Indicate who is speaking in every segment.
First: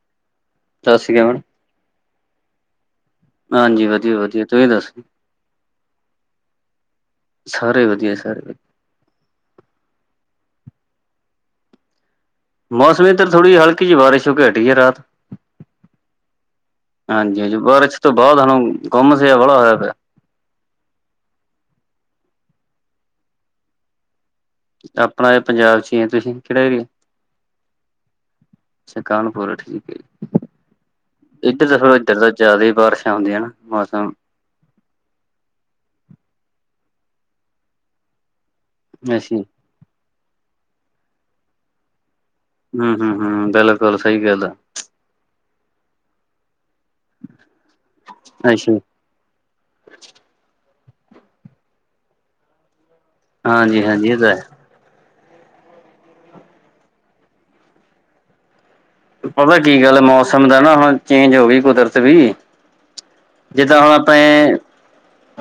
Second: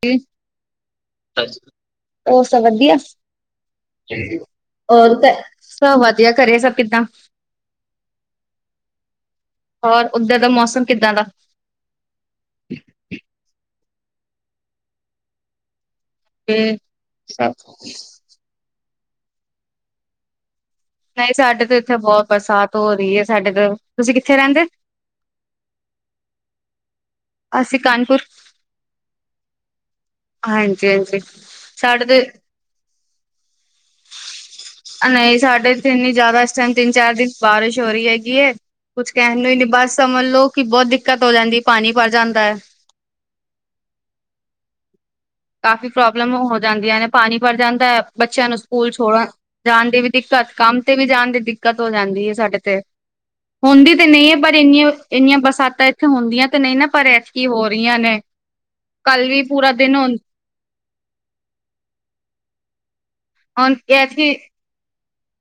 Speaker 1: ਕੀ
Speaker 2: ਦੱਸ ਕੇ ਆਣ
Speaker 1: ਹੋਰ ਸਭ ਵਧੀਆ,
Speaker 2: ਹਾਂਜੀ ਵਧੀਆ ਵਧੀਆ ਤੁਸੀਂ ਦੱਸੋ
Speaker 1: ਹੋਰ ਘਰੇ ਸਭ ਵਧੀਆ, ਘਰੇ ਸਭ ਕਿੱਦਾਂ।
Speaker 2: ਸਾਰੇ ਵਧੀਆ ਸਾਰੇ
Speaker 1: ਹੋਰ ਉੱਧਰ ਦਾ ਮੌਸਮ ਕਿੱਦਾਂ ਦਾ?
Speaker 2: ਮੌਸਮੀ ਤਾਂ ਥੋੜ੍ਹੀ ਹਲਕੀ ਚ ਬਾਰਿਸ਼ ਹੋ ਹਟੀ ਹੈ ਰਾਤ।
Speaker 1: ਤੇ
Speaker 2: ਹਾਂਜੀ- ਹਾਂਜੀ। ਬਾਰਿਸ਼ ਤੋਂ ਬਾਅਦ ਹੁਣ ਗੁੰਮਸ ਜਿਹਾ ਬਾਣਾ ਹੋਇਆ ਪਿਆ।
Speaker 1: ਨਹੀਂ ਸਾਡੇ ਤੇ ਇੱਥੇ ਬਹੁਤ ਬਰਸਾਤ ਹੋ ਰਹੀ ਹੈ। ਸਾਡੇ ਤੇ, ਤੁਸੀਂ ਕਿੱਥੇ ਰਹਿੰਦੇ।
Speaker 2: ਆਪਣਾ ਇੱਥੇ ਪੰਜਾਬ ਚ ਹੀ ਹੈ। ਤੁਸੀਂ ਕਿਹੜਾ ਏਰੀਆ
Speaker 1: ਅਸੀਂ ਕਾਨਪੁਰ
Speaker 2: ਅੱਛਾ। ਕਾਨਪੁਰ ਠੀਕ ਹੈ। ਜੀ
Speaker 1: ਹਾਂਜੀ ਹਾਂਜੀ
Speaker 2: ਇੱਧਰ ਤਾਂ
Speaker 1: ਸਾਡੇ
Speaker 2: ਇਧਰ
Speaker 1: ਤੇ
Speaker 2: ਦਾ ਜ਼ਿਆਦਾ ਹੀ ਬਾਰਿਸ਼ ਵਧੀਆ ਏ ਮੌਸਮ
Speaker 1: ਨਹੀਂ ਸਾਡੇ ਇੱਥੇ ਇੰਨੇ ਜ਼ਿਆਦਾ। ਇਸ ਟਾਈਮ ਤਿੰਨ -ਚਾਰ ਦਿਨ ਬਾਰਿਸ਼ ਹੋ ਰਹੀ ਹੈਗੀਐ। ਕੁਛ
Speaker 2: ਅੱਛਾ
Speaker 1: ਕਹਿਣ ਨੂੰ ਹੀ ਨੀ। ਬਸ ਸਮਝ ਲਓ ਕਿ ਬਹੁਤ ਦਿੱਕਤ ਹੋ ਜਾਂਦੀ, ਪਾਣੀ ਭਰ ਜਾਂਦਾ ਹੈ।
Speaker 2: ਹੂੰ ਹੂੰ ਹੂੰ। ਬਿਲਕੁਲ ਸਹੀ ਗੱਲ ਐ।
Speaker 1: ਕਾਫ਼ੀ ਪ੍ਰੋਬਲਮ ਹੋ ਜਾਂਦੀਆਂ ਨੇ, ਪਾਣੀ ਭਰ ਜਾਂਦਾ ਹੈ। ਬੱਚਿਆਂ ਨੂੰ
Speaker 2: ਅੱਛਾ
Speaker 1: ਸਕੂਲ ਛੋੜਨ ਜਾਣ ਦੀ ਵੀ ਦਿੱਕਤ। ਕੰਮ ਤੇ ਵੀ ਜਾਣ ਦੀ ਦਿੱਕਤ ਹੋ ਜਾਂਦੀ ਹੈ ਸਾਡੇ ਤੇ।
Speaker 2: ਹਾਂਜੀ
Speaker 1: ਹੁੰਦੀ ਤੇ
Speaker 2: ਹਾਂਜੀ ਇਹ
Speaker 1: ਨਹੀਂ
Speaker 2: ਤਾਂ
Speaker 1: ਹੈ‌।
Speaker 2: ਹੈ
Speaker 1: ਪਰ ਇੰਨੀਆਂ ਇੰਨੀਆਂ ਬਰਸਾਤਾਂ ਇੱਥੇ ਹੁੰਦੀਆਂ ਤੇ ਨਹੀਂ ਨਾ। ਪਰ ਐਤਕੀ ਹੋ ਰਹੀਆਂ ਨੇ। ਕੱਲ ਵੀ
Speaker 2: ਪਤਾ
Speaker 1: ਪੂਰਾ
Speaker 2: ਕੀ
Speaker 1: ਦਿਨ
Speaker 2: ਗੱਲ ਐ।
Speaker 1: ਹੁਣ
Speaker 2: ਮੌਸਮ ਦਾ ਨਾ ਹੁਣ ਚੇਂਜ ਹੋ ਗਈ ਕੁਦਰਤ ਵੀ ਜਿੱਦਾਂ ਹੁਣ ਆਪਣੇ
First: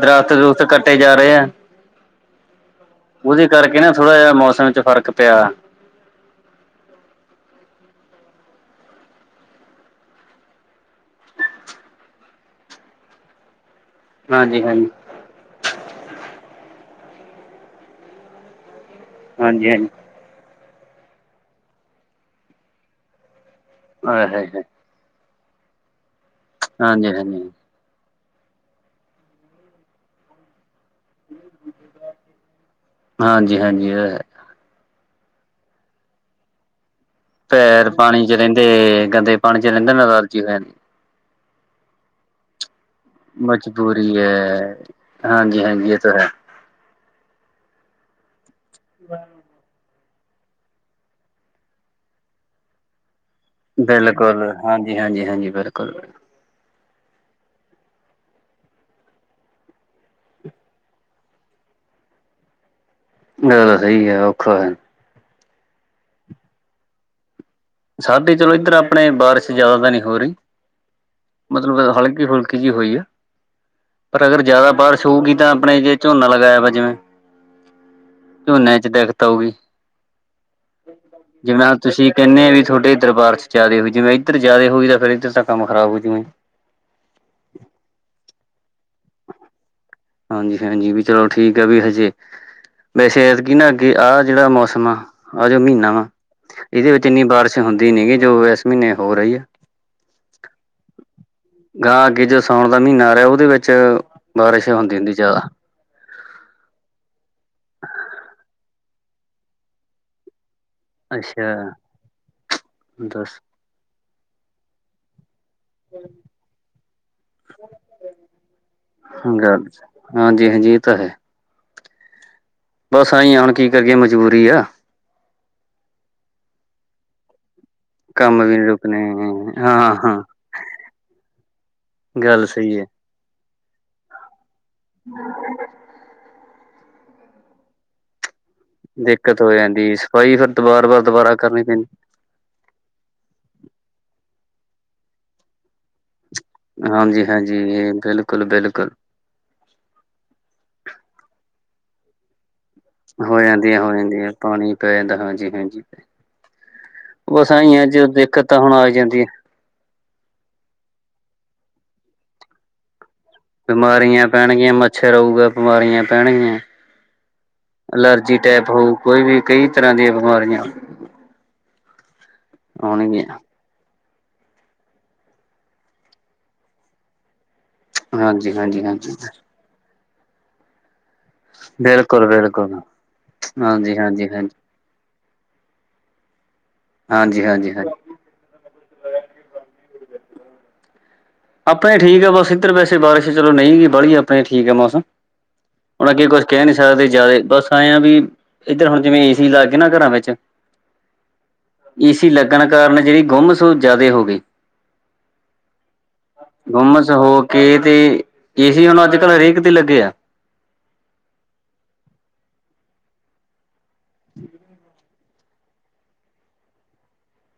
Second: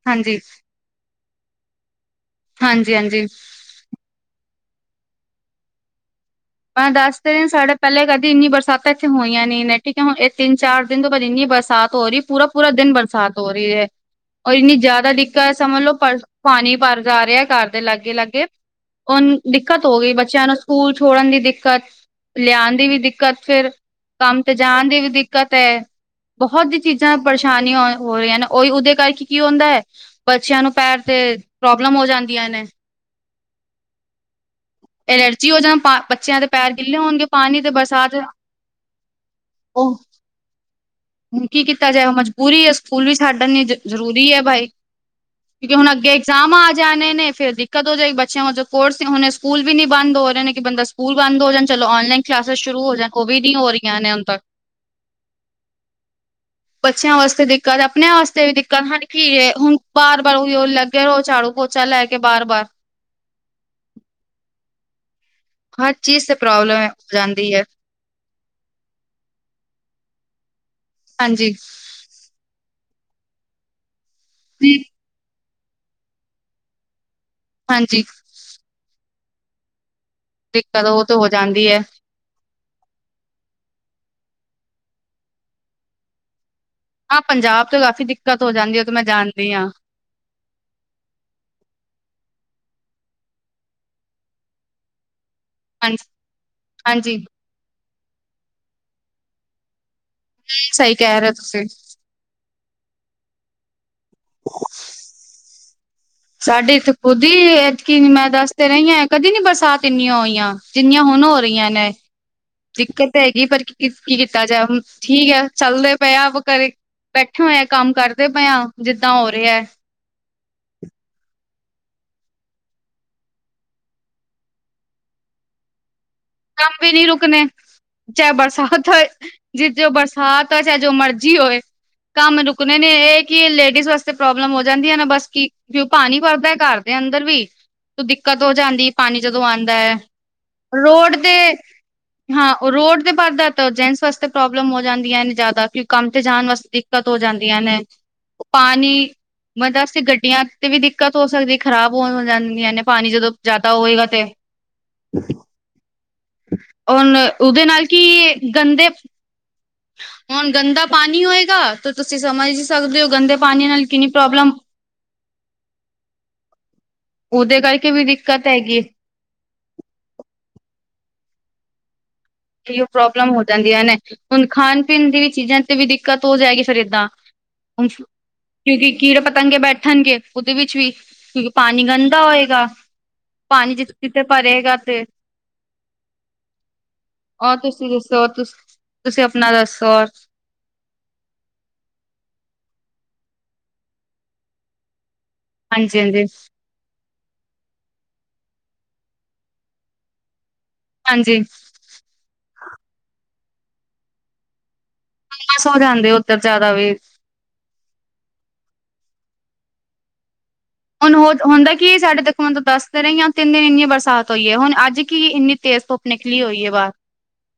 Speaker 2: ਦਰੱਖਤ
Speaker 1: ਹਾਂਜੀ
Speaker 2: -ਦੁਰੱਖਤ ਕੱਟੇ ਜਾ ਰਹੇ ਐ।
Speaker 1: ਹਾਂਜੀ ਹਾਂਜੀ।
Speaker 2: ਇਸ ਕਰਕੇ ਨਾ ਥੋੜਾ ਜਿਹਾ ਮੌਸਮ ਚ ਫਰਕ ਪਿਆ।
Speaker 1: ਮੈਂ ਦੱਸ ਤੇ ਰਹੀ। ਸਾਡੇ ਪਹਿਲੇ ਕਦੀ ਇੰਨੀ ਬਰਸਾਤਾਂ ਇੱਥੇ ਹੋਈਆਂ ਨੀ। ਨੇ ਠੀਕ ਹੈ ਹੁਣ ਇਹ ਤਿੰਨ- ਚਾਰ ਦਿਨ ਤੋਂ ਬਾਅਦ ਇੰਨੀ ਬਰਸਾਤ ਹੋ ਰਹੀ। ਪੂਰਾ ਪੂਰਾ ਦਿਨ ਬਰਸਾਤ ਹੋ ਰਹੀ ਹੈ। ਔਰ
Speaker 2: ਹਾਂਜੀ
Speaker 1: ਇੰਨੀ,
Speaker 2: ਹਾਂਜੀ
Speaker 1: ਜ਼ਿਆਦਾ ਦਿੱਕਤ ਹੈ, ਸਮਝ ਲਓ ਪਰ, ਪਾਣੀ ਭਰ ਜਾ ਰਿਹਾ, ਘਰ ਦੇ ਲਾਗੇ- ਲਾਗੇ। ਹੁਣ
Speaker 2: ਹਾਂਜੀ
Speaker 1: ਦਿੱਕਤ
Speaker 2: ਹਾਂਜੀ
Speaker 1: ਹੋ ਗਈ, ਬੱਚਿਆਂ ਨੂੰ ਸਕੂਲ ਛੋੜਨ ਦੀ ਦਿੱਕਤ ਲਿਆਉਣ ਦੀ ਵੀ ਦਿੱਕਤ ਫਿਰ
Speaker 2: ਆਏ
Speaker 1: ਕੰਮ
Speaker 2: ਹਾਏ
Speaker 1: ਤੇ
Speaker 2: ਹਾਏ
Speaker 1: ਜਾਣ ਦੀ ਵੀ ਦਿੱਕਤ ਹੈ। ਬਹੁਤ ਹੀ
Speaker 2: ਹਾਂਜੀ
Speaker 1: ਚੀਜ਼ਾਂ,
Speaker 2: ਹਾਂਜੀ
Speaker 1: ਪਰੇਸ਼ਾਨੀਆਂ ਹੋ ਰਹੀਆਂ ਨ। ਉਹੀ, ਉਹਦੇ ਕਰਕੇ ਕੀ ਹੁੰਦਾ ਹੈ, ਬੱਚਿਆਂ ਨੂੰ ਪੈਰ ਤੇ ਪ੍ਰੋਬਲਮ ਹੋ ਜਾਂਦੀਆਂ ਨੇ।
Speaker 2: ਹਾਂਜੀ -ਹਾਂਜੀ।
Speaker 1: ਐਲਰਜੀ ਹੋ ਜਾਣ, ਬੱਚਿਆਂ ਦੇ ਪੈਰ ਗਿੱਲੇ ਹੋਣਗੇ। ਪਾਣੀ ਤੇ
Speaker 2: ਪੈਰ,
Speaker 1: ਬਰਸਾਤ
Speaker 2: ਪਾਣੀ ਚ ਰਹਿੰਦੇ, ਗੰਦੇ ਪਾਣੀ ਚ ਰਹਿੰਦੇ
Speaker 1: ਉਹ
Speaker 2: ਨਾ, ਐਲਰਜੀ ਹੋ ਜਾਂਦੀ।
Speaker 1: ਹੁਣ ਕੀ ਕੀਤਾ ਜਾਏ, ਉਹ ਮਜਬੂਰੀ ਐ ਸਕੂਲ ਵੀ ਛੱਡ ਆਨੀ ਆ, ਜਰੂਰੀ ਹੈ ਬਾਈ,
Speaker 2: ਹਾਂਜੀ
Speaker 1: ਕਿਉਂਕਿ ਹੁਣ
Speaker 2: ਹਾਂਜੀ ਇਹ
Speaker 1: ਅੱਗੇ
Speaker 2: ਤਾਂ ਹੈ
Speaker 1: ਇਗਜ਼ਾਮ ਆ ਜਾਣੇ ਨੇ ਫਿਰ ਦਿੱਕਤ ਹੋ ਜਾਏਗੀ ਬੱਚਿਆਂ ਜੋ ਕੋਰਸ ਹੋਨੇ ਸਕੂਲ ਵੀ ਨੀ ਬੰਦ ਹੋ ਰਹੇ ਨੇ, ਬੰਦਾ ਸਕੂਲ ਬੰਦ ਹੋ ਜਾਣ, ਚਲੋ ਔਨਲਾਈਨ ਕਲਾਸਿਸ ਸ਼ੁਰੂ ਹੋ ਜਾਣ। ਉਹ ਵੀ ਨੀ ਹੋ ਰਹੀਆਂ ਨੇ ਹੁਣ
Speaker 2: ਬਿਲਕੁਲ,
Speaker 1: ਤੱਕ
Speaker 2: ਹਾਂਜੀ -ਹਾਂਜੀ, ਹਾਂਜੀ ਬਿਲਕੁਲ।
Speaker 1: ਬੱਚਿਆਂ ਵਾਸਤੇ ਦਿੱਕਤ, ਆਪਣਿਆਂ ਵਾਸਤੇ ਵੀ ਦਿੱਕਤ, ਹੁਣ ਕੀ ਏ, ਹੁਣ ਬਾਰ- ਬਾਰ, ਉਹੀਓ ਲੈ ਫੇਰੋ, ਝਾੜੂ- ਪੋਚਾ, ਲੈ ਕੇ ਬਾਰ- ਬਾਰ।
Speaker 2: ਇਹ ਤਾਂ ਸਹੀ ਹੈ, ਔਖਾ ਹੈ।
Speaker 1: ਹਰ ਚੀਜ਼, ਤੇ ਪ੍ਰੋਬਲਮ ਹੈ, ਹੋ ਜਾਂਦੀ ਹੈ।
Speaker 2: ਸਾਡੇ, ਚਲੋ ਇੱਧਰ ਆਪਣੇ ਬਾਰਿਸ਼ ਜਿਆਦਾ ਤਾਂ ਨਹੀਂ ਹੋ ਰਹੀ,
Speaker 1: ਹਾਂਜੀ
Speaker 2: ਮਤਲਬ ਹਲਕੀ- ਫੁਲਕੀ ਜਿਹੀ ਹੋਈ ਆ, ਪਰ ਅਗਰ ਜ਼ਿਆਦਾ ਬਾਰਿਸ਼ ਹੋਊਗੀ ਤਾਂ, ਆਪਣੇ ਜੇ ਝੋਨਾ ਲਗਾਇਆ ਵਾ ਜਿਵੇਂ
Speaker 1: ਹਾਂਜੀ।
Speaker 2: ਝੋਨੇ ਚ, ਦਿੱਕਤ ਆਉਗੀ।
Speaker 1: ਦਿੱਕਤ, ਉਹ ਤੇ ਹੋ ਜਾਂਦੀ ਐ।
Speaker 2: ਕਿੰਨੇ ਵੀ, ਤੁਹਾਡੇ ਦਰਬਾਰ ਚ ਜਿਆਦੇ ਹੋਈ, ਜਿਵੇਂ ਇੱਧਰ ਜ਼ਿਆਦੇ ਹੋਈ ਤਾਂ, ਫੇਰ ਇੱਧਰ ਤਾਂ, ਕੰਮ ਖਰਾਬ ਹੋਜੂ।
Speaker 1: ਹਾਂ, ਪੰਜਾਬ ਚ ਕਾਫ਼ੀ ਦਿੱਕਤ ਹੋ ਜਾਂਦੀ ਐ, ਉਹ ਤੇ ਮੈਂ ਜਾਣਦੀ ਆ।
Speaker 2: ਹਾਂਜੀ- ਹਾਂਜੀ ਵੀ, ਚਲੋ ਠੀਕ ਆ ਵੀ, ਹਜੇ ਵੈਸੇ, ਐਦਕੀਂ ਨਾ ਅੱਗੇ ਆਹ ਜਿਹੜਾ ਮੌਸਮ ਆ ਆ ਜੋ ਮਹੀਨਾ
Speaker 1: ਹਾਂਜੀ
Speaker 2: ਵਾ, ਇਹਦੇ ਵਿੱਚ
Speaker 1: ਹਾਂਜੀ
Speaker 2: ਇੰਨੀ ਬਾਰਿਸ਼ ਹੁੰਦੀ ਨਹੀਂ ਗੀ, ਜੋ ਇਸ ਮਹੀਨੇ ਹੋ ਰਹੀ ਏ।
Speaker 1: ਸਹੀ, ਕਹਿ ਰਹੇ ਹੋ ਤੁਸੀਂ।
Speaker 2: ਤਾਂ, ਅੱਗੇ ਜੋ ਸਾਉਣ ਦਾ ਮਹੀਨਾ ਆ ਰਿਹਾ, ਓਹਦੇ ਵਿੱਚ ਬਾਰਿਸ਼ ਹੁੰਦੀ -ਹੁੰਦੀ ਜ਼ਿਆਦਾ।
Speaker 1: ਸਾਡੇ ਇੱਥੇ, ਖੁਦ ਈ ਐਤਕੀਂ ਮੈਂ ਦੱਸ ਤੇ ਰਹੀ ਹਾਂ, ਕਦੀ ਨਹੀਂ, ਬਰਸਾਤ ਇੰਨੀਆਂ ਹੋਈਆਂ। ਜਿੰਨੀਆਂ ਹੁਣ ਹੋ
Speaker 2: ਅੱਛਾ
Speaker 1: ਰਹੀਆਂ ਨੇ। ਦਿੱਕਤ ਤੇ
Speaker 2: ਦੱਸ
Speaker 1: ਹੈਗੀ, ਪਰ ਕੀ, ਕੀਕੀਤਾ ਜਾਏ ਹੁਣ, ਠੀਕ ਹੈ, ਚੱਲਦੇ ਪਏ ਆ [unintelligible] ਘਰੇ ਬੈਠੇ ਹੋਏ ਆ, ਕੰਮ ਕਰਦੇ ਪਏ ਹਾਂ, ਜਿੱਦਾਂ ਹੋ ਰਿਹਾ।
Speaker 2: ਗੱਲ ਹਾਂਜੀ- ਹਾਂਜੀ, ਇਹ ਤਾਂ ਹੈ। ਬਸ, ਐਂ ਹੀ ਹੈ, ਹੁਣ ਕੀ ਕਰੀਏ ਮਜ਼ਬੂਰੀ ਆ।
Speaker 1: ਕੰਮ ਵੀ ਨੀ, ਰੁਕਣੇ। ਚਾਹੇ
Speaker 2: ਕੰਮ ਵੀ ਨੀ
Speaker 1: ਬਰਸਾਤ
Speaker 2: ਰੁਕਣੇ
Speaker 1: ਹੋਏ, ਜੇ
Speaker 2: ਹਾਂ
Speaker 1: -ਜੋ
Speaker 2: ਹਾਂ
Speaker 1: ਬਰਸਾਤ ਹੋਏ, ਚਾਹੇ ਜੋ ਮਰਜੀ ਹੋਏ। ਕੰਮ,
Speaker 2: ਗੱਲ
Speaker 1: ਰੁਕਣੇ
Speaker 2: ਸਹੀ ਹੈ
Speaker 1: ਨੇ ਇਹ ਕਿ, ਲੇਡੀਜ਼ ਵਾਸਤੇ ਪ੍ਰੋਬਲਮ ਹੋ ਜਾਂਦੀ ਹੈ ਨਾ, ਬਸ ਕੀ ਕਿਉਂ ਪਾਣੀ ਭਰਦਾ ਘਰ ਦੇ ਅੰਦਰ ਵੀ। ਤੋ, ਦਿੱਕਤ ਹੋ ਜਾਂਦੀ, ਪਾਣੀ
Speaker 2: ਦਿੱਕਤ
Speaker 1: ਜਦੋਂ
Speaker 2: ਹੋ
Speaker 1: ਆਉਂਦਾ
Speaker 2: ਜਾਂਦੀ
Speaker 1: ਹੈ।
Speaker 2: ਸਫਾਈ ਫਿਰ ਦੁਬਾਰ
Speaker 1: ਰੋਡ ਤੇ
Speaker 2: [unintelligible]
Speaker 1: ਹਾਂ, ਉਹ ਰੋਡ ਤੇ ਭਰਦਾ ਤਾਂ, ਜੈਂਟਸ ਵਾਸਤੇ ਪ੍ਰੋਬਲਮ ਹੋ ਜਾਂਦੀਆਂ ਨੇ, ਜ਼ਿਆਦਾ ਕਿਉਂ ਕੰਮ ਤੇ, ਜਾਣ ਵਾਸਤੇ ਦਿੱਕਤ ਹੋ
Speaker 2: ਹਾਂਜੀ
Speaker 1: ਜਾਂਦੀਆਂ ਨੇ,
Speaker 2: ਹਾਂਜੀ ਬਿਲਕੁਲ ਬਿਲਕੁਲ
Speaker 1: ਪਾਣੀ ਬਰਸਾਤ ਚ, ਗੱਡੀਆਂ ਤੇ ਵੀ ਦਿੱਕਤ ਹੋ ਸਕਦੀ, ਖ਼ਰਾਬ ਬਹੁਤ ਹੋ ਜਾਂਦੀਆਂ ਨੇ, ਪਾਣੀ ਜਦੋਂ
Speaker 2: ਹੋ
Speaker 1: ਜ਼ਿਆਦਾ
Speaker 2: ਜਾਂਦੀਆਂ ਹੋ
Speaker 1: ਹੋਏਗਾ ਤੇ
Speaker 2: ਜਾਂਦੀਆਂ ਪਾਣੀ ਪੈ ਜਾਂਦਾ, ਹਾਂਜੀ -ਹਾਂਜੀ
Speaker 1: ਹੁਣ
Speaker 2: ਬਸ
Speaker 1: ਉਹਦੇ
Speaker 2: ਆਂਈ
Speaker 1: ਨਾਲ
Speaker 2: ਆ ਜੀ
Speaker 1: ਕੀ
Speaker 2: ਦਿੱਕਤ ਤਾਂ ਹੁਣ ਆ
Speaker 1: ਗੰਦੇ
Speaker 2: ਈ ਜਾਂਦੀ।
Speaker 1: ਹੁਣ ਗੰਦਾ ਪਾਨੀ ਹੋਏਗਾ, ਤੇ ਤੁਸੀਂ ਸਮਝ ਹੀ ਸਕਦੇ ਓ ਗੰਦੇ ਪਾਣੀ ਨਾਲ ਕਿੰਨੀ
Speaker 2: ਬਿਮਾਰੀਆਂ
Speaker 1: ਪ੍ਰੋਬਲਮ
Speaker 2: ਪੈਣਗੀਆਂ, ਮੱਛਰ ਆਊਗਾ, ਬਿਮਾਰੀਆਂ ਪੈਣਗੀਆਂ।
Speaker 1: ਉਹਦੇ ਕਰਕੇ ਵੀ,
Speaker 2: ਅਲਰਜੀ
Speaker 1: ਦਿੱਕਤ
Speaker 2: ਟਾਈਪ
Speaker 1: ਹੈਗੀ।
Speaker 2: ਹੋਊ ਕੋਈ ਵੀ, ਕਈ ਤਰਾਂ ਦੀਆਂ ਬਿਮਾਰੀਆਂ
Speaker 1: ਪ੍ਰੋਬਲਮ
Speaker 2: ਆਉਣਗੀਆਂ
Speaker 1: ਹੋ ਜਾਂਦੀਆ ਨੇ, ਹੁਨ, ਖਾਨ- ਪੀਨ ਦੀ ਵੀ ਚੀਜ਼ਾਂ ਤੇ ਵੀ ਦਿੱਕਤ ਹੋ ਜਾਏਗੀ, ਫਿਰ ਇੱਦਾਂ। ਹੁਣ,
Speaker 2: ਹਾਂਜੀ ਹਾਂਜੀ
Speaker 1: ਕਿਉਂਕਿ
Speaker 2: ਹਾਂਜੀ
Speaker 1: ਕੀੜੇ, ਪਤੰਗੇ ਬੈਠਨਗੇ, ਓਹਦੇ ਵਿੱਚ ਵੀ। ਕਿਉਂਕਿ ਪਾਨੀ ਗੰਦਾ
Speaker 2: ਬਿਲਕੁਲ
Speaker 1: ਹੋਏਗਾ
Speaker 2: ਬਿਲਕੁਲ
Speaker 1: ਪਾਨੀ ਜਿੱਥੇ
Speaker 2: ਹਾਂਜੀ
Speaker 1: ਜਿੱਥੇ
Speaker 2: ਹਾਂਜੀ ਹਾਂਜੀ
Speaker 1: ਭਰੇਗਾ ਤੇ
Speaker 2: ਹਾਂਜੀ
Speaker 1: ਹੋਰ
Speaker 2: ਹਾਂਜੀ
Speaker 1: ਤੁਸੀਂ
Speaker 2: ਹਾਂਜੀ
Speaker 1: ਦੱਸੋ ਤੁ ਤੁਸੀਂ ਆਪਨਾ ਦਸੋ ਹੋਰ
Speaker 2: ਆਪਨੇ ਠੀਕ ਆ ਬਸ ਇੱਧਰ ਵੈਸੇ ਬਾਰਿਸ਼ ਚਲੋ ਨਹੀਂ ਗ ਬਾਹਲੀ ਆਪਨੇ ਠੀਕ ਆ ਮੌਸਮ
Speaker 1: ਹਾਂਜੀ
Speaker 2: ਹੁਨ
Speaker 1: ਹਾਂਜੀ
Speaker 2: ਅੱਗੇ ਕੁਛ ਕਹਿ ਨੀ ਸਕਦੇ ਜ਼ਿਆਦਾ ਬਸ ਆਏ ਆ ਵੀ ਇੱਧਰ ਹੁਣ ਜਿਵੇਂ ਏਸੀ ਲੱਗ ਗਏ ਨਾ ਘਰਾਂ ਵਿੱਚ
Speaker 1: ਹਾਂਜੀ
Speaker 2: ਏ ਸੀ ਲੱਗਨ ਕਾਰਨ ਜਿਹੜੀ ਗੁੰਮਸ ਜ਼ਿਆਦਾ ਹੋ ਗਈ।
Speaker 1: ਤਾਂ ਸੋ ਜਾਂਦੇ ਓ।
Speaker 2: ਗੁੰਮਸ ਹੋ ਕੇ ਤੇ ਏ ਸੀ ਹੁਨ ਅੱਜ ਕੱਲ ਹਰੇਕ ਤੇ ਲੱਗੇ ਆ।
Speaker 1: ਹੁਨ ਹੋ ਹੁੰਦਾ ਕੀ ਸਾਡੇ ਦੇਖੋ ਹੁਨ ਦੱਸ ਤੇ ਰਹੀ ਆ ਦਿੰਨੇ ਇੰਨੀਆਂ ਬਰਸਾਤ ਹੋਈ ਐ ਹੁਨ ਅੱਜ ਕਿ ਇੰਨੀ ਤੇਜ਼ ਧੁੱਪ ਨਿਕਲੀ ਹੋਈ ਏ ਬਾਹਰ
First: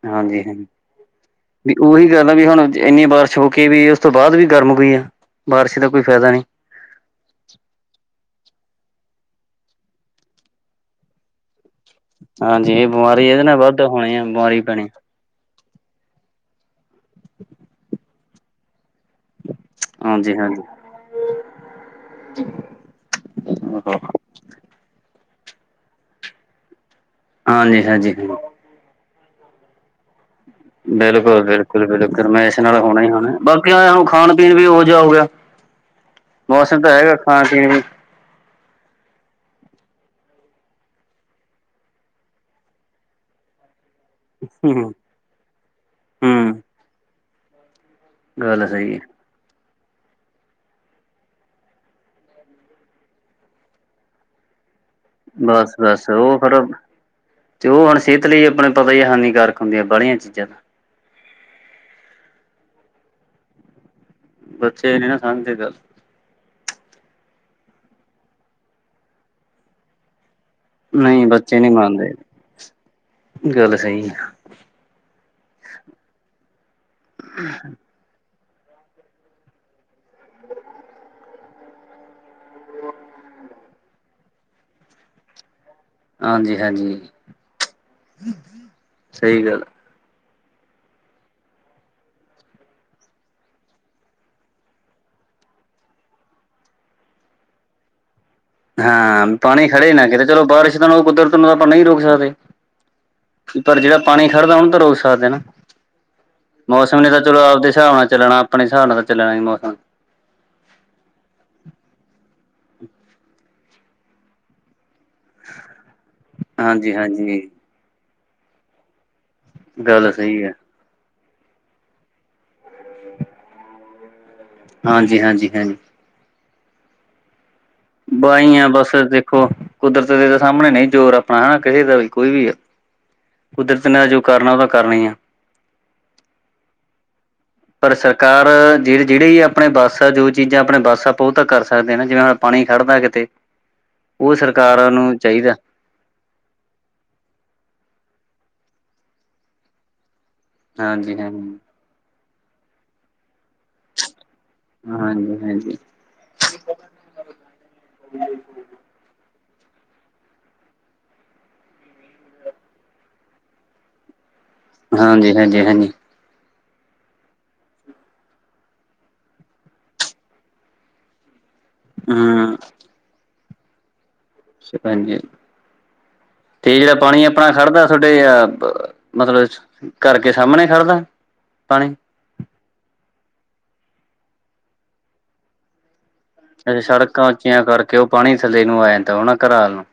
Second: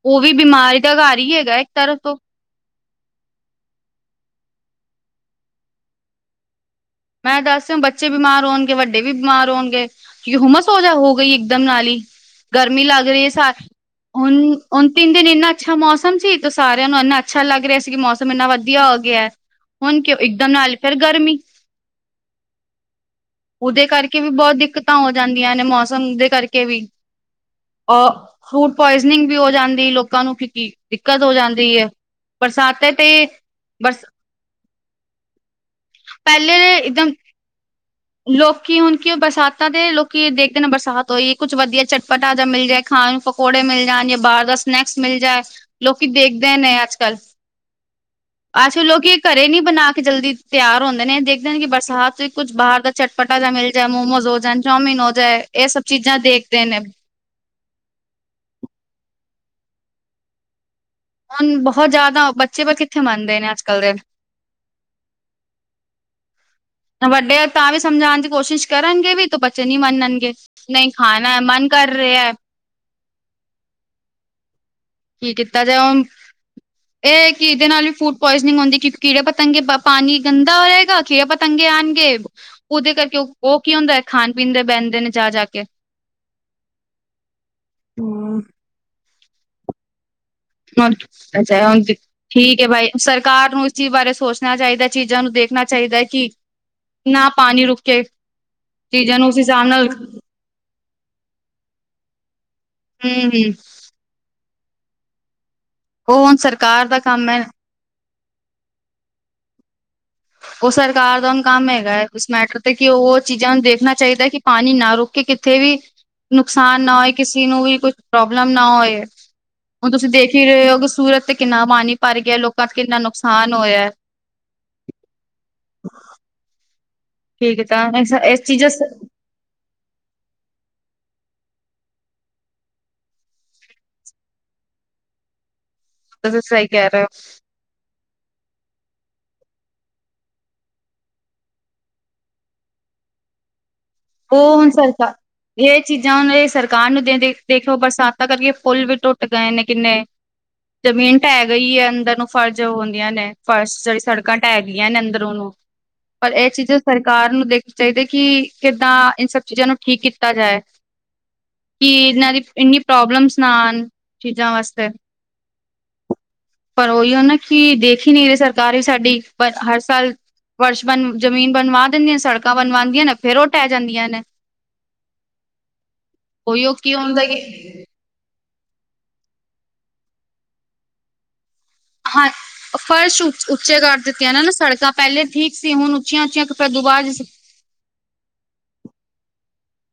Speaker 1: ਓਹ ਵੀ ਬਿਮਾਰੀ ਦਾ ਘਰ ਹੀ ਹੈਗਾ ਇੱਕ ਤਰਫ ਤੋਂ
Speaker 2: ਨਵੀ ਹੁਣਾ ਇੰਨੀ ਬਾਰਿਸ਼ ਹੋ ਕੇ ਵੀ ਉਸ ਤੋਂ ਬਾਅਦ ਵੀ ਗਰਮ ਹੋਈ ਆ ਬਾਰਿਸ਼ ਦਾ ਕੋਈ ਫਾਇਦਾ ਨਹੀਂ।
Speaker 1: ਮੈਂ ਦੱਸ ਬੱਚੇ ਬਿਮਾਰ ਹੋਨਗੇ ਵੱਡੇ ਵੀ ਬਿਮਾਰ ਹੋਨਗੇ ਕਿਓ ਹੁੰਮਸ ਹੋ ਗਈ ਏ। ਦਮ ਨਾਲ ਹੀ
Speaker 2: ਹਾਂਜੀ
Speaker 1: ਗਰਮੀ
Speaker 2: ਇਹ
Speaker 1: ਲੱਗ ਰਹੀ
Speaker 2: ਬਿਮਾਰੀ
Speaker 1: ਏ ਸ
Speaker 2: ਇਹਦੇ ਨਾਲ ਵੱਧ ਹੋਣੀ ਆ
Speaker 1: ਹੁਨ
Speaker 2: ਬਿਮਾਰੀ ਪੈਣੀ
Speaker 1: ਹੁਨ ਤਿੰਨ ਦਿਨੇ ਇੰਨਾ ਅੱਛਾ ਮੌਸਮ ਸੀ ਤੇ ਸਾਰਿਆਂ ਨੂੰ ਇੰਨਾ ਅੱਛਾ ਲੱਗ ਰਿਹਾ ਸੀ ਕਿ ਮੌਸਮ ਇੰਨਾ ਵਧੀਆ ਹੋ ਗਿਆ ਏ। ਹੁਨ ਕਿਉਂ
Speaker 2: ਹਾਂਜੀ
Speaker 1: ਇੱਕਦਮ
Speaker 2: ਹਾਂਜੀ
Speaker 1: ਨਾਲ ਫਿਰ ਗਰਮੀ
Speaker 2: [inaudible]
Speaker 1: ਓਹਦੇ ਕਰਕੇ ਵੀ ਬਹੁਤ ਦਿੱਕਤਾਂ ਹੋ ਜਾਂਦੀਆਂ ਨੇ ਮੌਸਮ ਦੇ ਕਰਕੇ ਵੀ
Speaker 2: ਹਾਂਜੀ
Speaker 1: ਅ
Speaker 2: ਹਾਂਜੀ
Speaker 1: ਫੂਡ ਪੁਆਇਜਨਿੰਗ ਵੀ ਹੋ ਜਾਂਦੀ ਲੋਕਾਂ ਨੂੰ ਕਿਉਂਕਿ ਦਿੱਕਤ ਹੋ
Speaker 2: ਬਿਲਕੁਲ-
Speaker 1: ਜਾਂਦੀ
Speaker 2: ਬਿਲਕੁਲ
Speaker 1: ਹੈ
Speaker 2: -ਬਿਲਕੁਲ ਮੈਂ ਇਸ ਨਾਲ
Speaker 1: ਬਰਸਾਤੇ
Speaker 2: ਹੋਨਾ
Speaker 1: ਤੇ
Speaker 2: ਹੀ ਹੋਨਾ ਬਾਕੀ
Speaker 1: ਬਰਸ
Speaker 2: ਖਾਨ ਪੀਨ ਵੀ ਓਹੋ ਜਿਹਾ ਹੋ ਗਿਆ। ਮੌਸਮ
Speaker 1: ਪਹਿਲੇ ਇਕਦਮ
Speaker 2: ਹੈਗਾ ਖਾਣ ਪੀਣ ਵੀ
Speaker 1: ਲੋਕੀ ਹੁਣ ਕੀ ਉਹ ਬਰਸਾਤਾਂ ਦੇ ਲੋਕੀ ਦੇਖਦੇ ਨਾ ਬਰਸਾਤ ਹੋਈ ਕੁੱਛ ਵਧੀਆ ਚਟਪਟਾ ਜਾਂ ਮਿਲ ਜਾਏ। ਖਾਣ ਨੂੰ ਪਕੌੜੇ ਮਿਲ ਜਾਣ ਜਾਂ ਬਾਹਰ ਦਾ
Speaker 2: ਹੂੰ
Speaker 1: ਸਨੈਕਸ ਮਿਲ ਜਾਏ ਲੋਕੀ ਦੇਖਦੇ
Speaker 2: ਹੂੰ
Speaker 1: ਨੇ ਅੱਜ ਕੱਲ੍ਹ
Speaker 2: ਗੱਲ
Speaker 1: ਅਜ ਕਲ
Speaker 2: ਸਹੀ ਹੈ
Speaker 1: ਲੋਕੀ ਘਰੇ ਨੀ ਬਣਾ ਕੇ ਜਲਦੀ ਤਿਆਰ ਹੁੰਦੇ ਨੇ ਜੇ ਕਿ ਬਰਸਾਤ 'ਚ ਕੁੱਝ ਬਾਹਰ ਦਾ ਚਟਪਟਾ ਜਾ ਮਿਲ ਜਾਏ ਮੋਮੋਜ਼ ਹੋ ਜਾਣ ਚੋਮਿਨ ਹੋ ਜਾ ਇਹ
Speaker 2: ਬਸ
Speaker 1: ਸਭ
Speaker 2: ਬਸ
Speaker 1: ਚੀਜ਼ਾਂ
Speaker 2: ਉਹ ਫਿਰ
Speaker 1: ਦੇਖਦੇ ਨੇ
Speaker 2: ਤੇ ਔਹ ਸੇਹਤ ਲਈ ਆਪਣੇ ਪਤਾ ਹੀ ਹਾਨੀਕਾਰਕ ਹੁੰਦੀਆਂ ਬਾਹਲੀਆਂ ਚੀਜ਼ਾਂ
Speaker 1: ਹੁਣ ਬਹੁਤ ਜ਼ਿਆਦਾ ਬੱਚੇ ਪਰ ਕਿੱਥੇ ਮੰਨਦੇ ਨੇ ਅੱਜ- ਕੱਲ੍ਹ ਦੇ
Speaker 2: ਬੱਚੇ ਨਹੀਂ ਨਾ ਸਮਝਦੇ ਗੱਲ
Speaker 1: ਵੱਡੇ ਤਾਂ ਵੀ ਸਮਝਾਂਨ ਦੀ ਕੋਸ਼ਿਸ਼ ਕਰਨਗੇ ਵੀ ਤੇ ਬੱਚੇ ਨੀ ਮੰਨਨਗੇ। ਨਹੀਂ ਖਾਨਾ ਏ
Speaker 2: ਬੱਚੇ
Speaker 1: ਮਨ
Speaker 2: ਨਹੀਂ
Speaker 1: ਕਰ
Speaker 2: ਮੰਨਦੇ
Speaker 1: ਰਿਹਾ।
Speaker 2: ਗੱਲ ਸਹੀ ਆ।
Speaker 1: ਕੀ ਕੀਤਾ ਜਾਏ ਹੁਨ ਐ ਹੈ ਕਿ ਇਹਦੇ ਨਾਲ ਵੀ ਫੂਡ ਪੁਆਇਜਨਿੰਗ ਹੁੰਦੀ ਕਿਉ ਕੀੜੇ ਪਤੰਗੇ ਪਾਨੀ ਗੰਦਾ ਹੋ ਜਾਏਗਾ ਕੀੜੇ ਪਤੰ ਤੰਗੇ ਆਣਗੇ ਓਹਦੇ ਕਰਕੇ ਓਹ ਕੀ ਹੁੰਦਾ ਖਾਨ ਪੀਨ ਦੇ ਬਹਿੰਦੇ ਨੇ ਜਾ- ਜਾ ਕੇ
Speaker 2: ਹਾਂਜੀ- ਹਾਂਜੀ [inaudible] ਸਹੀ ਗੱਲ
Speaker 1: ਹੁਨ ਅੱਜ ਐ ਹੁਨਦੀ। ਠੀਕ ਐ ਬਾਈ ਸਰਕਾਰ ਨੂੰ ਇਸ ਚੀਜ਼ ਬਾਰੇ ਸੋਚਨਾ ਚਾਹੀਦਾ ਚੀਜ਼ਾਂ ਨੂੰ ਦੇਖਨਾ ਚਾਹੀਦਾ ਐ ਕਿ ਨਾ ਪਾਨੀ ਰੁਕੇ।
Speaker 2: ਹਾਂ ਪਾਨੀ ਖੜੇ ਨਾ ਕਰੇ ਕਰੋ ਬਾਰਿਸ਼ ਤਾਂ ਕੁਦਰਤ ਨੂੰ ਤਾਂ ਆਪਾਂ ਨਹੀਂ ਰੋਕ ਸਕਦੇ।
Speaker 1: ਹੂੰ- ਹੂੰ।
Speaker 2: ਪਰ ਜਿਹੜਾ ਪਾਣੀ ਖੜਦਾ ਉਹਨੂੰ ਤਾਂ ਰੁਕ ਸਕਦੇ ਨਾ
Speaker 1: ਉਹ ਹੁਣ ਸਰਕਾਰ
Speaker 2: ਮੌਸਮ
Speaker 1: ਦਾ
Speaker 2: ਨੇ ਤਾਂ
Speaker 1: ਕੰਮ
Speaker 2: ਚਲੋ
Speaker 1: ਹੈ
Speaker 2: ਆਪਦੇ ਹਿਸਾਬ ਨਾਲ ਚੱਲਣਾ ਆਪਣੇ ਹਿਸਾਬ ਨਾਲ ਤਾਂ ਚੱਲਣਾ ਸੀ ਮੌਸਮ
Speaker 1: ਉਹ ਸਰਕਾਰ ਦਾ ਹੁਣ ਕੰਮ ਹੈਗਾ ਉਸ ਮੈਟਰ ਤੇ ਕਿ ਉਹ ਚੀਜ਼ਾਂ ਨੂੰ ਦੇਖਣਾ ਚਾਹੀਦਾ ਕਿ ਪਾਣੀ ਨਾ ਰੁਕ ਕਿ ਕਿਥੇ ਵੀ ਨੁਕਸਾਨ ਨਾ ਹੋਏ
Speaker 2: ਹਾਂਜੀ-ਹਾਂਜੀ
Speaker 1: ਕਿਸੇ ਨੂੰ ਵੀ ਕੁਛ ਪ੍ਰੋਬਲਮ ਨਾ ਹੋਏ। ਹੁਣ ਤੁਸੀਂ
Speaker 2: ਗੱਲ
Speaker 1: ਦੇਖ
Speaker 2: ਸਹੀ
Speaker 1: ਹੀ
Speaker 2: ਹੈ
Speaker 1: ਰਹੇ ਹੋ ਕਿ ਸੂਰਤ ਤੇ ਕਿੰਨਾ ਪਾਣੀ ਭਰ ਗਿਆ ਲੋਕਾਂ ਦਾ ਕਿੰਨਾ ਨੁਕਸਾਨ ਹੋਇਆ।
Speaker 2: ਹਾਂਜੀ -ਹਾਂਜੀ- ਹਾਂਜੀ।
Speaker 1: [inaudible] ਠੀਕ ਏਦਾ ਤਾਂ ਏਸ ਚੀਜ਼ਸ
Speaker 2: ਖੋ, ਕੁਦਰਤ ਦੇ ਤਾਂ ਸਾਹਮਣੇ ਨਹੀਂ ਜ਼ੋਰ ਆਪਣਾ ਹੈਣਾ, ਕਿਹੇ ਦਾ ਵੀ, ਕੋਈ ਵੀ ਆ। ਕੁਦਰਤ ਨੇ ਜੋ ਕਰਨਾ, ਉਹ ਤਾਂ ਕਰਨਾ ਹੀ ਆ।
Speaker 1: ਤੁਸੀਂ ਸਹੀ ਕਹਿ ਰਹੇ ਓ।
Speaker 2: ਪਰ ਸਰਕਾਰ, ਜਿਹੜੀ, ਜਿਹੜੇ ਆਪਣੇ ਬੱਸ ਆ, ਜੋ ਚੀਜ਼ਾਂ ਆਪਣੇ ਬੱਸ ਆ, ਆਪਾਂ ਉਹ ਤਾਂ ਕਰ ਸਕਦੇ ਹਾਂ, ਜਿਵੇਂ ਪਾਣੀ ਖੜਦਾ ਕਿਤੇ ਉਹ
Speaker 1: ਓ, ਹੁਨ ਸਰਕਾਰ
Speaker 2: ਨੂੰ ਚਾਹੀਦਾ
Speaker 1: ਏਕ ਚੀਜ਼ਾਂ ਨੇ ਸਰਕਾਰ ਨੂੰ ਦਿੰਦੇ, ਦੇਖਿਓ ਬਰਸਾਤਾਂ ਕਰਕੇ ਫੂਲ ਵੀ ਟੁੱਟ ਗਏ ਨੇ ਕਿੰਨੇ। ਜ਼ਮੀਨ ਢਹਿ
Speaker 2: ਹਾਂਜੀ-ਹਾਂਜੀ
Speaker 1: ਗਈ ਹੈ, ਅੰਦਰ ਨੂੰ ਫ਼ਰਜ਼ ਆਉਂਦੀਆਂ ਨੇ ਫਰਸ਼'ਚ ਸੜਕਾਂ ਢਹਿ ਗਈਆਂ ਨੇ, ਅੰਦਰ
Speaker 2: ਹਾਂਜੀ
Speaker 1: ਓਨੂੰ।
Speaker 2: ਹਾਂਜੀ
Speaker 1: ਪਰ ਇਹ ਚੀਜ਼ਾਂ ਸਰਕਾਰ ਨੂੰ, ਦੇਖ ਚਾਹੀਦੇ ਕਿ ਦਾਂ ਈਨ ਸਭ ਚੀਜ਼ਾਂ ਨੂੰ, ਠੀਕ ਕੀਤਾ ਜਾਏ। ਕਿ ਇਹਨਾਂ ਦੀ ਇੰਨੀ ਪ੍ਰੋਬਲਮਸ ਨਾ ਆਨ, ਚੀਜ਼ਾਂ ਵਾਸਤੇ।
Speaker 2: ਹਾਂਜੀ, ਹਾਂਜੀ, ਹਾਂਜੀ।
Speaker 1: ਪਰ ਉਹੀਓ ਨਾ ਕਿ, ਦੇਖ ਹੀ ਨਹੀਂ ਰਹੀ ਸਰਕਾਰ ਵੀ ਸਾਡੀ। ਪਰ, ਹਰ ਸਾਲ ਫਰਸ਼ ਬਨ ਜ਼ਮੀਨ ਬਣਵਾ ਦਿੰਦੀਆਂ, ਸੜਕਾਂ
Speaker 2: ਹਮ
Speaker 1: ਬਣਵਾਂਦੀਆਂ ਨੇ ਫਿਰ ਉਹ ਢਹਿ ਜਾਂਦੀਆਂ ਨੇ।
Speaker 2: ਅੱਛਾ ਭੈਣ ਜੀ,
Speaker 1: ਉਹੀਓ
Speaker 2: ਤੇ
Speaker 1: ਕੀ
Speaker 2: ਜਿਹੜਾ ਪਾਣੀ
Speaker 1: ਹੁੰਦਾ ਕਿ
Speaker 2: ਆਪਣਾ ਖੜਦਾ ਤੇ ਅਂ ਮਤਲਬ, ਘਰਕੇ ਸਾਹਮਣੇ ਖੜਦਾ ਪਾਣੀ?
Speaker 1: ਹਾਂ, ਫਰਸ਼ ਉ, ਉੱਚੇ ਕਰ ਦਿੱਤੀਆਂ ਨ ਨਾ ਸੜਕਾਂ, ਪਹਿਲੇ ਠੀਕ ਸੀ, ਹੁਣ ਉੱਚੀਆਂ-ਉੱਚੀਆਂ
Speaker 2: ਅ ਸੜਕਾਂ ਉੱਚੀਆਂ ਕਰਕੇ, ਉਹ ਪਾਣੀ ਥੱਲੇ ਨੂੰ ਆਇਆਂ ਦਾ ਹੋਣਾ ਘਰਾਂ ਵੱਲ ਨੂੰ।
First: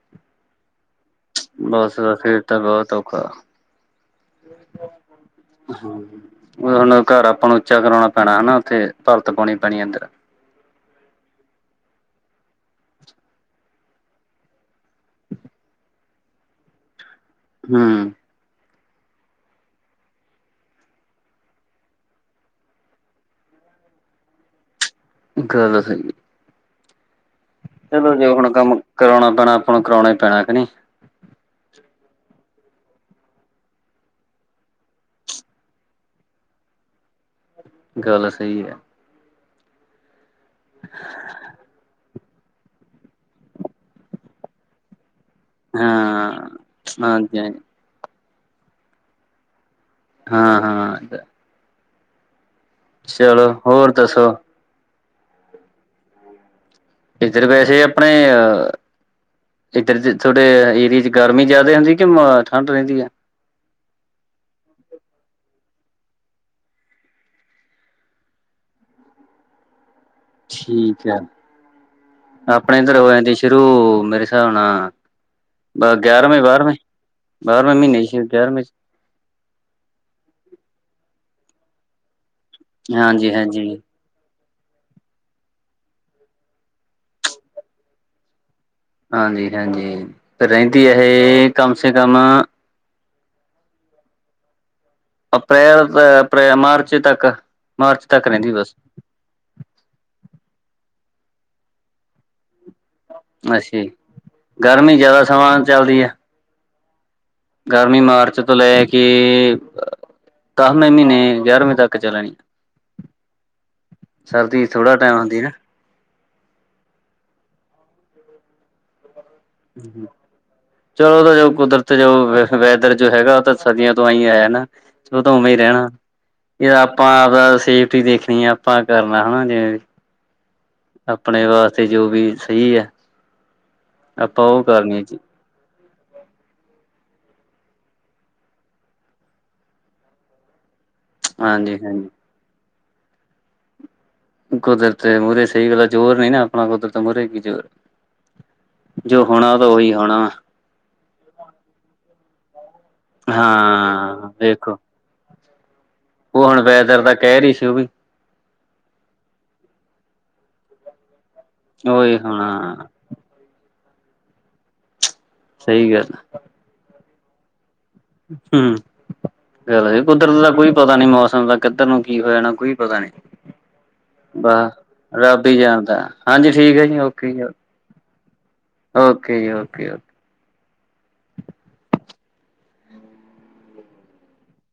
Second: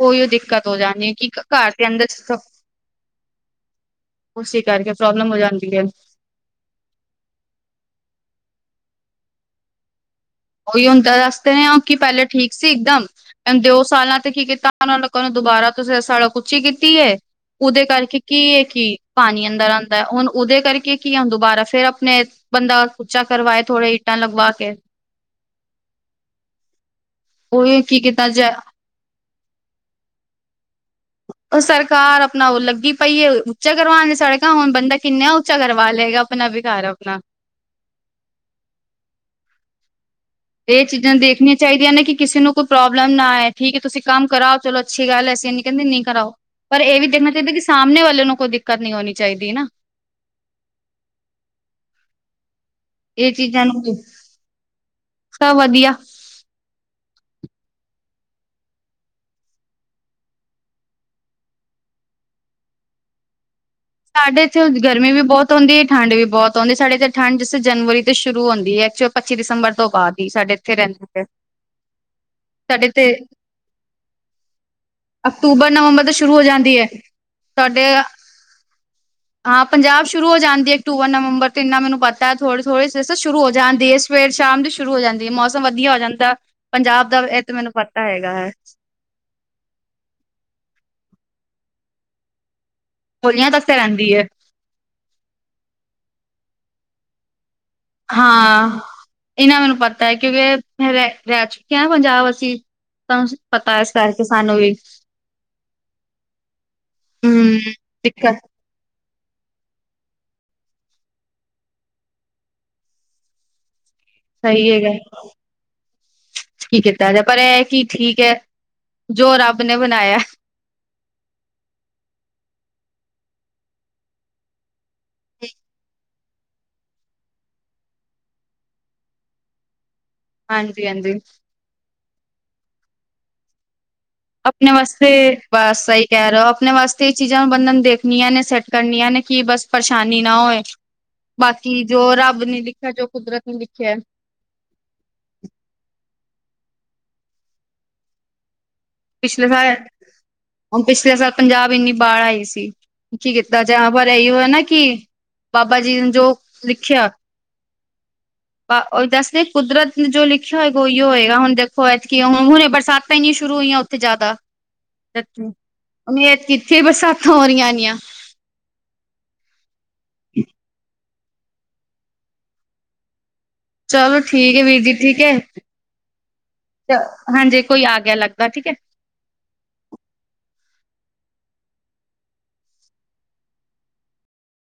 Speaker 1: ਉਹੀ ਓ ਦਿੱਕਤ ਹੋ ਜਾਂਣੀ, ਕਿ ਕ
Speaker 2: ਬਸ-ਬਸ, ਫਿਰ ਤਾਂ ਬਹੁਤ ਔਖਾ।
Speaker 1: ਉਸੀ ਕਰਕੇ ਪ੍ਰੌਬਲਮ ਹੋ ਜਾਂਦੀ ਏ।
Speaker 2: ਓ ਹੁਣ, ਘਰ ਆਪਾਂ ਨੂੰ ਉੱਚਾ ਕਰਾਉਣਾ ਪੈਣਾ ਹਨਾ ਉੱਥੇ, ਭਰਤ ਪਾਉਣੀ ਪੈਣੀ ਆ, ਅੰਦਰ।
Speaker 1: ਉਹੀ ਹੁੰਨ ਤਾ ਦੱਸਦੇ ਨੇ, ਓਂਕੀ ਪਹਿਲੇ ਠੀਕ ਸੀ ਇਕਦਮ। ਦਿਓ ਸਾਲਾਂ ਤੇ ਕੀ ਕੀਤਾ, ਉਹਨਾਂ ਲੋਕਾਂ ਨੂੰ ਦੁਬਾਰਾ ਤੁਸੀਂ ਸੜਕ ਉੱਚੀ ਕੀਤੀ ਏ। ਉਹਦੇ
Speaker 2: ਹਮ
Speaker 1: ਕਰਕੇ ਕੀ ਈਏ ਕੀ, ਪਾਣੀ ਅੰਦਰ ਆਂਦਾ ਏ, ਹੁਣ ਉਹਦੇ ਕਰਕੇ ਕੀ, ਆਂ ਦੁਬਾਰਾ ਫਿਰ ਅਪਣੇ ਬੰਦਾ, ਉੱਚਾ ਕਰਵਾਏ ਥੋੜੇ ਈਟਾਂ ਲਗਵਾਕੇ।
Speaker 2: ਗ਼ਲਤ ਹੈਗੀ।
Speaker 1: ਉਹੀ ਕੀ
Speaker 2: ਚਲੋ ਜੇ
Speaker 1: ਕੀਤਾ
Speaker 2: ਹੁਣ,
Speaker 1: ਜਾਏ
Speaker 2: ਕੰਮ ਕਰਾਉਣਾ ਪੈਣਾ, ਆਪਾਂ ਨੂੰ ਕਰਾਉਣਾ ਹੀ ਪੈਣਾ ਕਿ, ਨਹੀ।
Speaker 1: ਉਹ ਸਰਕਾਰ ਅਪਨਾ ਉਹ ਲੱਗੀ ਪਈਏ, ਉੱਚਾ ਕਰਵਾਨ ਲਈ ਸੜਕਾ, ਹੁਣ ਬੰਦਾ ਕਿੰਨੇ ਉੱਚਾ ਕਰਵਾ ਲਏਗਾ। ਅਪਨਾ ਵੀ, ਘਰ ਅਪਨਾ।
Speaker 2: ਗਲ ਸਹੀ ਹੈ।
Speaker 1: ਇਹ ਚੀਜ਼ਾਂ ਦੇਖਣੀਆਂ ਚਾਹੀਦੀਆਂ ਨੇ, ਕਿ ਕਿਸੇ ਨੂੰ ਕੋਈ ਪ੍ਰੌਬਲਮ ਨਾ ਆਏ ਠੀਕ ਏ ਤੁਸੀਂ ਕੰਮ ਕਰਾਓ, ਚਲੋ ਅੱਛੀ ਗੱਲ ਐਸੀਂ ਕਹਿੰਦੇ ਨਹੀਂ ਕਰਾਓ।
Speaker 2: ਹਾਂ
Speaker 1: ਪਰ ਇਹ ਵੀ ਦੇਖਣਾ
Speaker 2: ਹਾਂਜੀ
Speaker 1: ਚਾਹੀਦਾ
Speaker 2: ਹਾਂਜੀ
Speaker 1: ਕਿ, ਸਾਹਮਣੇ ਵਾਲੇ ਨੂੰ ਕੋਈ ਦਿੱਕਤ ਨਹੀਂ ਹੋਣੀ ਚਾਹੀਦੀ ਨਾ।
Speaker 2: ਹਾਂ-ਹਾਂ।
Speaker 1: ਇਹ ਚੀਜ਼ਾਂ ਨੂੰ,
Speaker 2: ਹੋਰ ਦੱਸੋ
Speaker 1: ਸਭ ਵਧੀਆ।
Speaker 2: ਇੱਧਰ ਵੈਸੇ ਆਪਣੇ, ਅ ਇੱਧਰ'ਚ ਥੋਡੇ ਏਰੀਏ'ਚ ਗਰਮੀ ਜ਼ਿਆਦੇ ਹੁੰਦੀ ਕਿ, ਠੰਢ ਰਹਿੰਦੀ ਆ?
Speaker 1: ਸਾਡੇ ਇੱਥੇ ਗਰਮੀ ਵੀ ਬਹੁਤ ਹੋਂਦੀ, ਠੰਡ ਵੀ ਬਹੁਤ ਹੋਂਦੀ। ਸਾਡੇ ਇੱਥੇ ਠੰਡ ਜ ਜਨਵਰੀ ਤੋਂ ਸ਼ੁਰੂ ਹੁੰਦੀ ਹੈ, ਚ ਪੱਚੀ ਦਸੰਬਰ ਤੋਂ ਬਾਅਦ ਹੀ, ਸਾਡੇ ਇੱਥੇ ਰਹਿੰਦੀ ਹੈ।
Speaker 2: ਆਪਣੇ
Speaker 1: ਸਾਡੇ
Speaker 2: ਇੱਧਰ ਹੋ
Speaker 1: ਤੇ
Speaker 2: ਜਾਂਦੀ ਸ਼ੁਰੂ, ਮੇਰੇ ਸ੍ਹਾਬ ਨਾਲ
Speaker 1: ਅਕਤੂਬਰ, ਨਵੰਬਰ ਤੋਂ ਸ਼ੁਰੂ ਹੋ ਜਾਂਦੀ ਐ।
Speaker 2: ਬਾਰ੍ਹਵੇਂ ਮਹੀਨੇ, ਸ਼ਾਦ ਗਿਆਰਵੇਂ'ਚ
Speaker 1: ਹਾਂ, ਪੰਜਾਬ ਸ਼ੁਰੂ ਹੋ ਜਾਂਦੀ ਏ, ਅਕਤੂਬਰ, ਨਵੰਬਰ ਤੇ ਇੰਨਾ ਮੈਨੂੰ ਪਤਾ, ਥੋੜੇ-ਥੋੜ੍ਹੇ ਸੇ
Speaker 2: ਹਾਂਜੀ
Speaker 1: ਸ਼ੁਰੂ ਹੋ
Speaker 2: ਹਾਂਜੀ
Speaker 1: ਜਾਂਦੀ ਏ। ਸਵੇਰ-ਸ਼ਾਮ ਦੀ ਸ਼ੁਰੂ ਹੋ ਜਾਂਦੀ ਏ, ਮੌਸਮ ਵਧੀਆ ਹੋ ਜਾਂਦਾ ਪੰਜਾਬ ਦਾ, ਇਹ ਤੇ ਮੈਨੂੰ ਪਤਾ ਹੈਗਾ ਏ।
Speaker 2: ਹਾਂਜੀ-ਹਾਂਜੀ, ਤੇ ਰਹਿੰਦੀ ਇਹ ਕਮ ਸੇ ਕਮ
Speaker 1: ਹੋਲੀਆਂ ਤੱਕ ਤਾ ਰਹਿੰਦੀ ਏ।
Speaker 2: ਅਪ੍ਰੈਲ ਅਪਣੇ ਮਾਰਚ ਤੱਕ। ਮਾਰਚ ਤੱਕ ਰਹਿੰਦੀ ਬਸ
Speaker 1: ਹਾਂ। ਇਹਨਾਂ ਮੈਨੂੰ ਪਤਾ ਏ, ਕਿਉਂਕਿ ਰਹਿ, ਰਹਿ ਚੁੱਕੇ ਆਂ ਪੰਜਾਬ ਅਸੀਂ। ਤਾਂ ਪਤਾ
Speaker 2: ਅੱਛਾ ਜੀ
Speaker 1: ਇਸ ਕਰਕੇ ਸਾਨੂੰ ਵੀ
Speaker 2: ਗਰਮੀ ਜ਼ਿਆਦਾ ਸਮਾਂ ਚੱਲਦੀ ਹੈ
Speaker 1: ਹਮ
Speaker 2: ਗਰਮੀ ਮਾਰਚ
Speaker 1: ਦਿੱਕਤ
Speaker 2: ਤੋਂ ਲੈ ਕੇ, ਅ ਦਸਵੇਂ ਮਹੀਨੇ ਗਿਆਰਵੇਂ ਤੱਕ ਚੱਲਣੀ। ਸਰਦੀ
Speaker 1: [inaudible] ਸਹੀ ਹੈਗਾ।
Speaker 2: ਥੋੜਾ ਟਾਈਮ ਹੁੰਦੀ ਨਾ
Speaker 1: ਕੀ ਕੀਤਾ ਜਾਏ, ਪਰ ਇਹ ਕੀ ਠੀਕ ਹੈ ਜੋ ਰੱਬ ਨੇ
Speaker 2: ਹਂ, ਹਂ।
Speaker 1: ਬਣਾਇਆ
Speaker 2: ਚਲੋ ਉਹ ਤਾਂ ਜੋ ਕੁਦਰਤ ਜੋ ਵੈਦਰ ਜੋ ਹੈਗਾ ਉਹ ਤਾਂ ਸਰਦੀਆਂ ਤੋਂ ਅਂਈ ਆ ਹੈ ਨਾਂ। ਉਹ ਤਾਂ ਉਵੇਂ ਹੀ ਰਹਿਣਾ। ਇਹ ਆਪਾਂ ਆਪਦਾ ਸੇਫਟੀ ਦੇਖਣੀ ਏ, ਆਪਾਂ ਕਰਨਾ ਹੇਨਾ ਜਿਵੇਂ ਵੀ
Speaker 1: ਹਾਂਜੀ ਹਾਂਜੀ
Speaker 2: ਆਪਣੇ ਵਾਸਤੇ ਜੋ ਵੀ ਸਹੀ ਏ।
Speaker 1: ਆਪਣੇ ਵਾਸਤੇ ਬਸ ਸਹੀ ਕਹਿ ਰਹੇ ਹੋ, ਆਪਣੇ ਵਾਸਤੇ ਇਹ ਚੀਜ਼ਾਂ ਬੰਦੇ ਨੂੰ ਦੇਖਣੀਆਂ ਨੇਂ, ਸੈੱਟ ਕਰਨੀਆਂ ਨੇਂ ਕੀ ਬਸ ਪਰੇਸ਼ਾਨੀ ਨਾਂ ਹੋਏ,
Speaker 2: ਹਾਂਜੀ
Speaker 1: ਬਾਕੀ ਜੋ
Speaker 2: ਹਾਂਜੀ
Speaker 1: ਰੱਬ ਨੇ ਲਿਖਿਆ, ਜੋ ਕੁਦਰਤ ਨੇਂ ਲਿਖਿਆ।
Speaker 2: ਕੁਦਰਤ ਮੂਹਰੇ ਸਹੀ ਗੱਲ ਜ਼ੋਰ ਨੀਂ ਨਾਂ ਆਪਣਾ ਕੁਦਰਤ ਮੂਹਰੇ ਕੀ ਜੋੋਰ
Speaker 1: ਪਿਛਲੇ ਸਾਲ,
Speaker 2: ਹੋਣਾ ਵਾ
Speaker 1: ਹੁਣ ਪਿਛਲੇ ਸਾਲ ਪੰਜਾਬ ਇੰਨੀ ਬਾ਼ੜ ਆਈ ਸੀ। ਕਿ ਕੀਤਾ ਜਾਏ, ਪਰ ਇਹੀ
Speaker 2: ਹਾਂ
Speaker 1: ਹੋ ਹੈ ਨਾਂ
Speaker 2: ਵੇਖੋ
Speaker 1: ਕਿ ਬਾਬਾ ਜੀ ਜੋ
Speaker 2: ਉਹ ਹੁਣ ਵੈਦਰ
Speaker 1: ਲਿਖਿਆ
Speaker 2: ਦਾ ਕਹਿਰ ਹੀ ਸੀ ਉਹ ਵੀ
Speaker 1: ਆ ਉਹੀ ਦੱਸਦੇ ਕੁਦਰਤ ਨੇਂ ਜੋ ਲਿਖਿਆ ਹੋਏਗਾ, ਉਹੀ ਹੋਏਗਾ। ਹੁਣ ਦੇਖੋ
Speaker 2: ਉਹੀ
Speaker 1: ਐਤਕੀਂ ਹੁਣੇ
Speaker 2: ਹੋਣਾ
Speaker 1: ਬਰਸਾਤ ਤੇ ਈ ਨ੍ਹੀਂ ਸ਼ੁਰੂ ਹੋਈਆਂ ਉੱਥੇ ਜ਼ਿਆਦਾ [unintelligible]
Speaker 2: ਸਹੀ ਗੱਲ
Speaker 1: ਐਤਕੀ ਫਿਰ ਬਰਸਾਤਾਂ ਹੋ ਰਹੀਆਂ ਏਨੀਆਂ।
Speaker 2: ਹਂ ਚੱਲੋ ਜੀ ਕੁਦਰਤ ਦਾ ਕੋਈ ਪਤਾ ਨੀਂ, ਮੌਸਮ ਦਾ ਕਿੱਧਰ ਨੂੰ ਕੀ ਹੋ ਜਾਣਾ ਕੋਈ ਪਤਾ ਨੀਂ।
Speaker 1: ਚਲੋ ਠੀਕ ਹੈ
Speaker 2: ਬਸ
Speaker 1: ਵੀਰ ਜੀ ਠੀਕ
Speaker 2: ਰੱਬ
Speaker 1: ਹੈ
Speaker 2: ਈ ਜਾਣਦਾ ਹਾਂਜੀ ਠੀਕ ਐ ਜੀ, ਓਕੇ ਜੀ [unintelligible]
Speaker 1: ਹਾਂਜੀ ਕੋਈ ਆ ਗਿਆ ਲੱਗਦਾ ਠੀਕ ਹੈ
Speaker 2: ਓਕੇ ਜੀ ਓਕੇ, ਓਕੇ।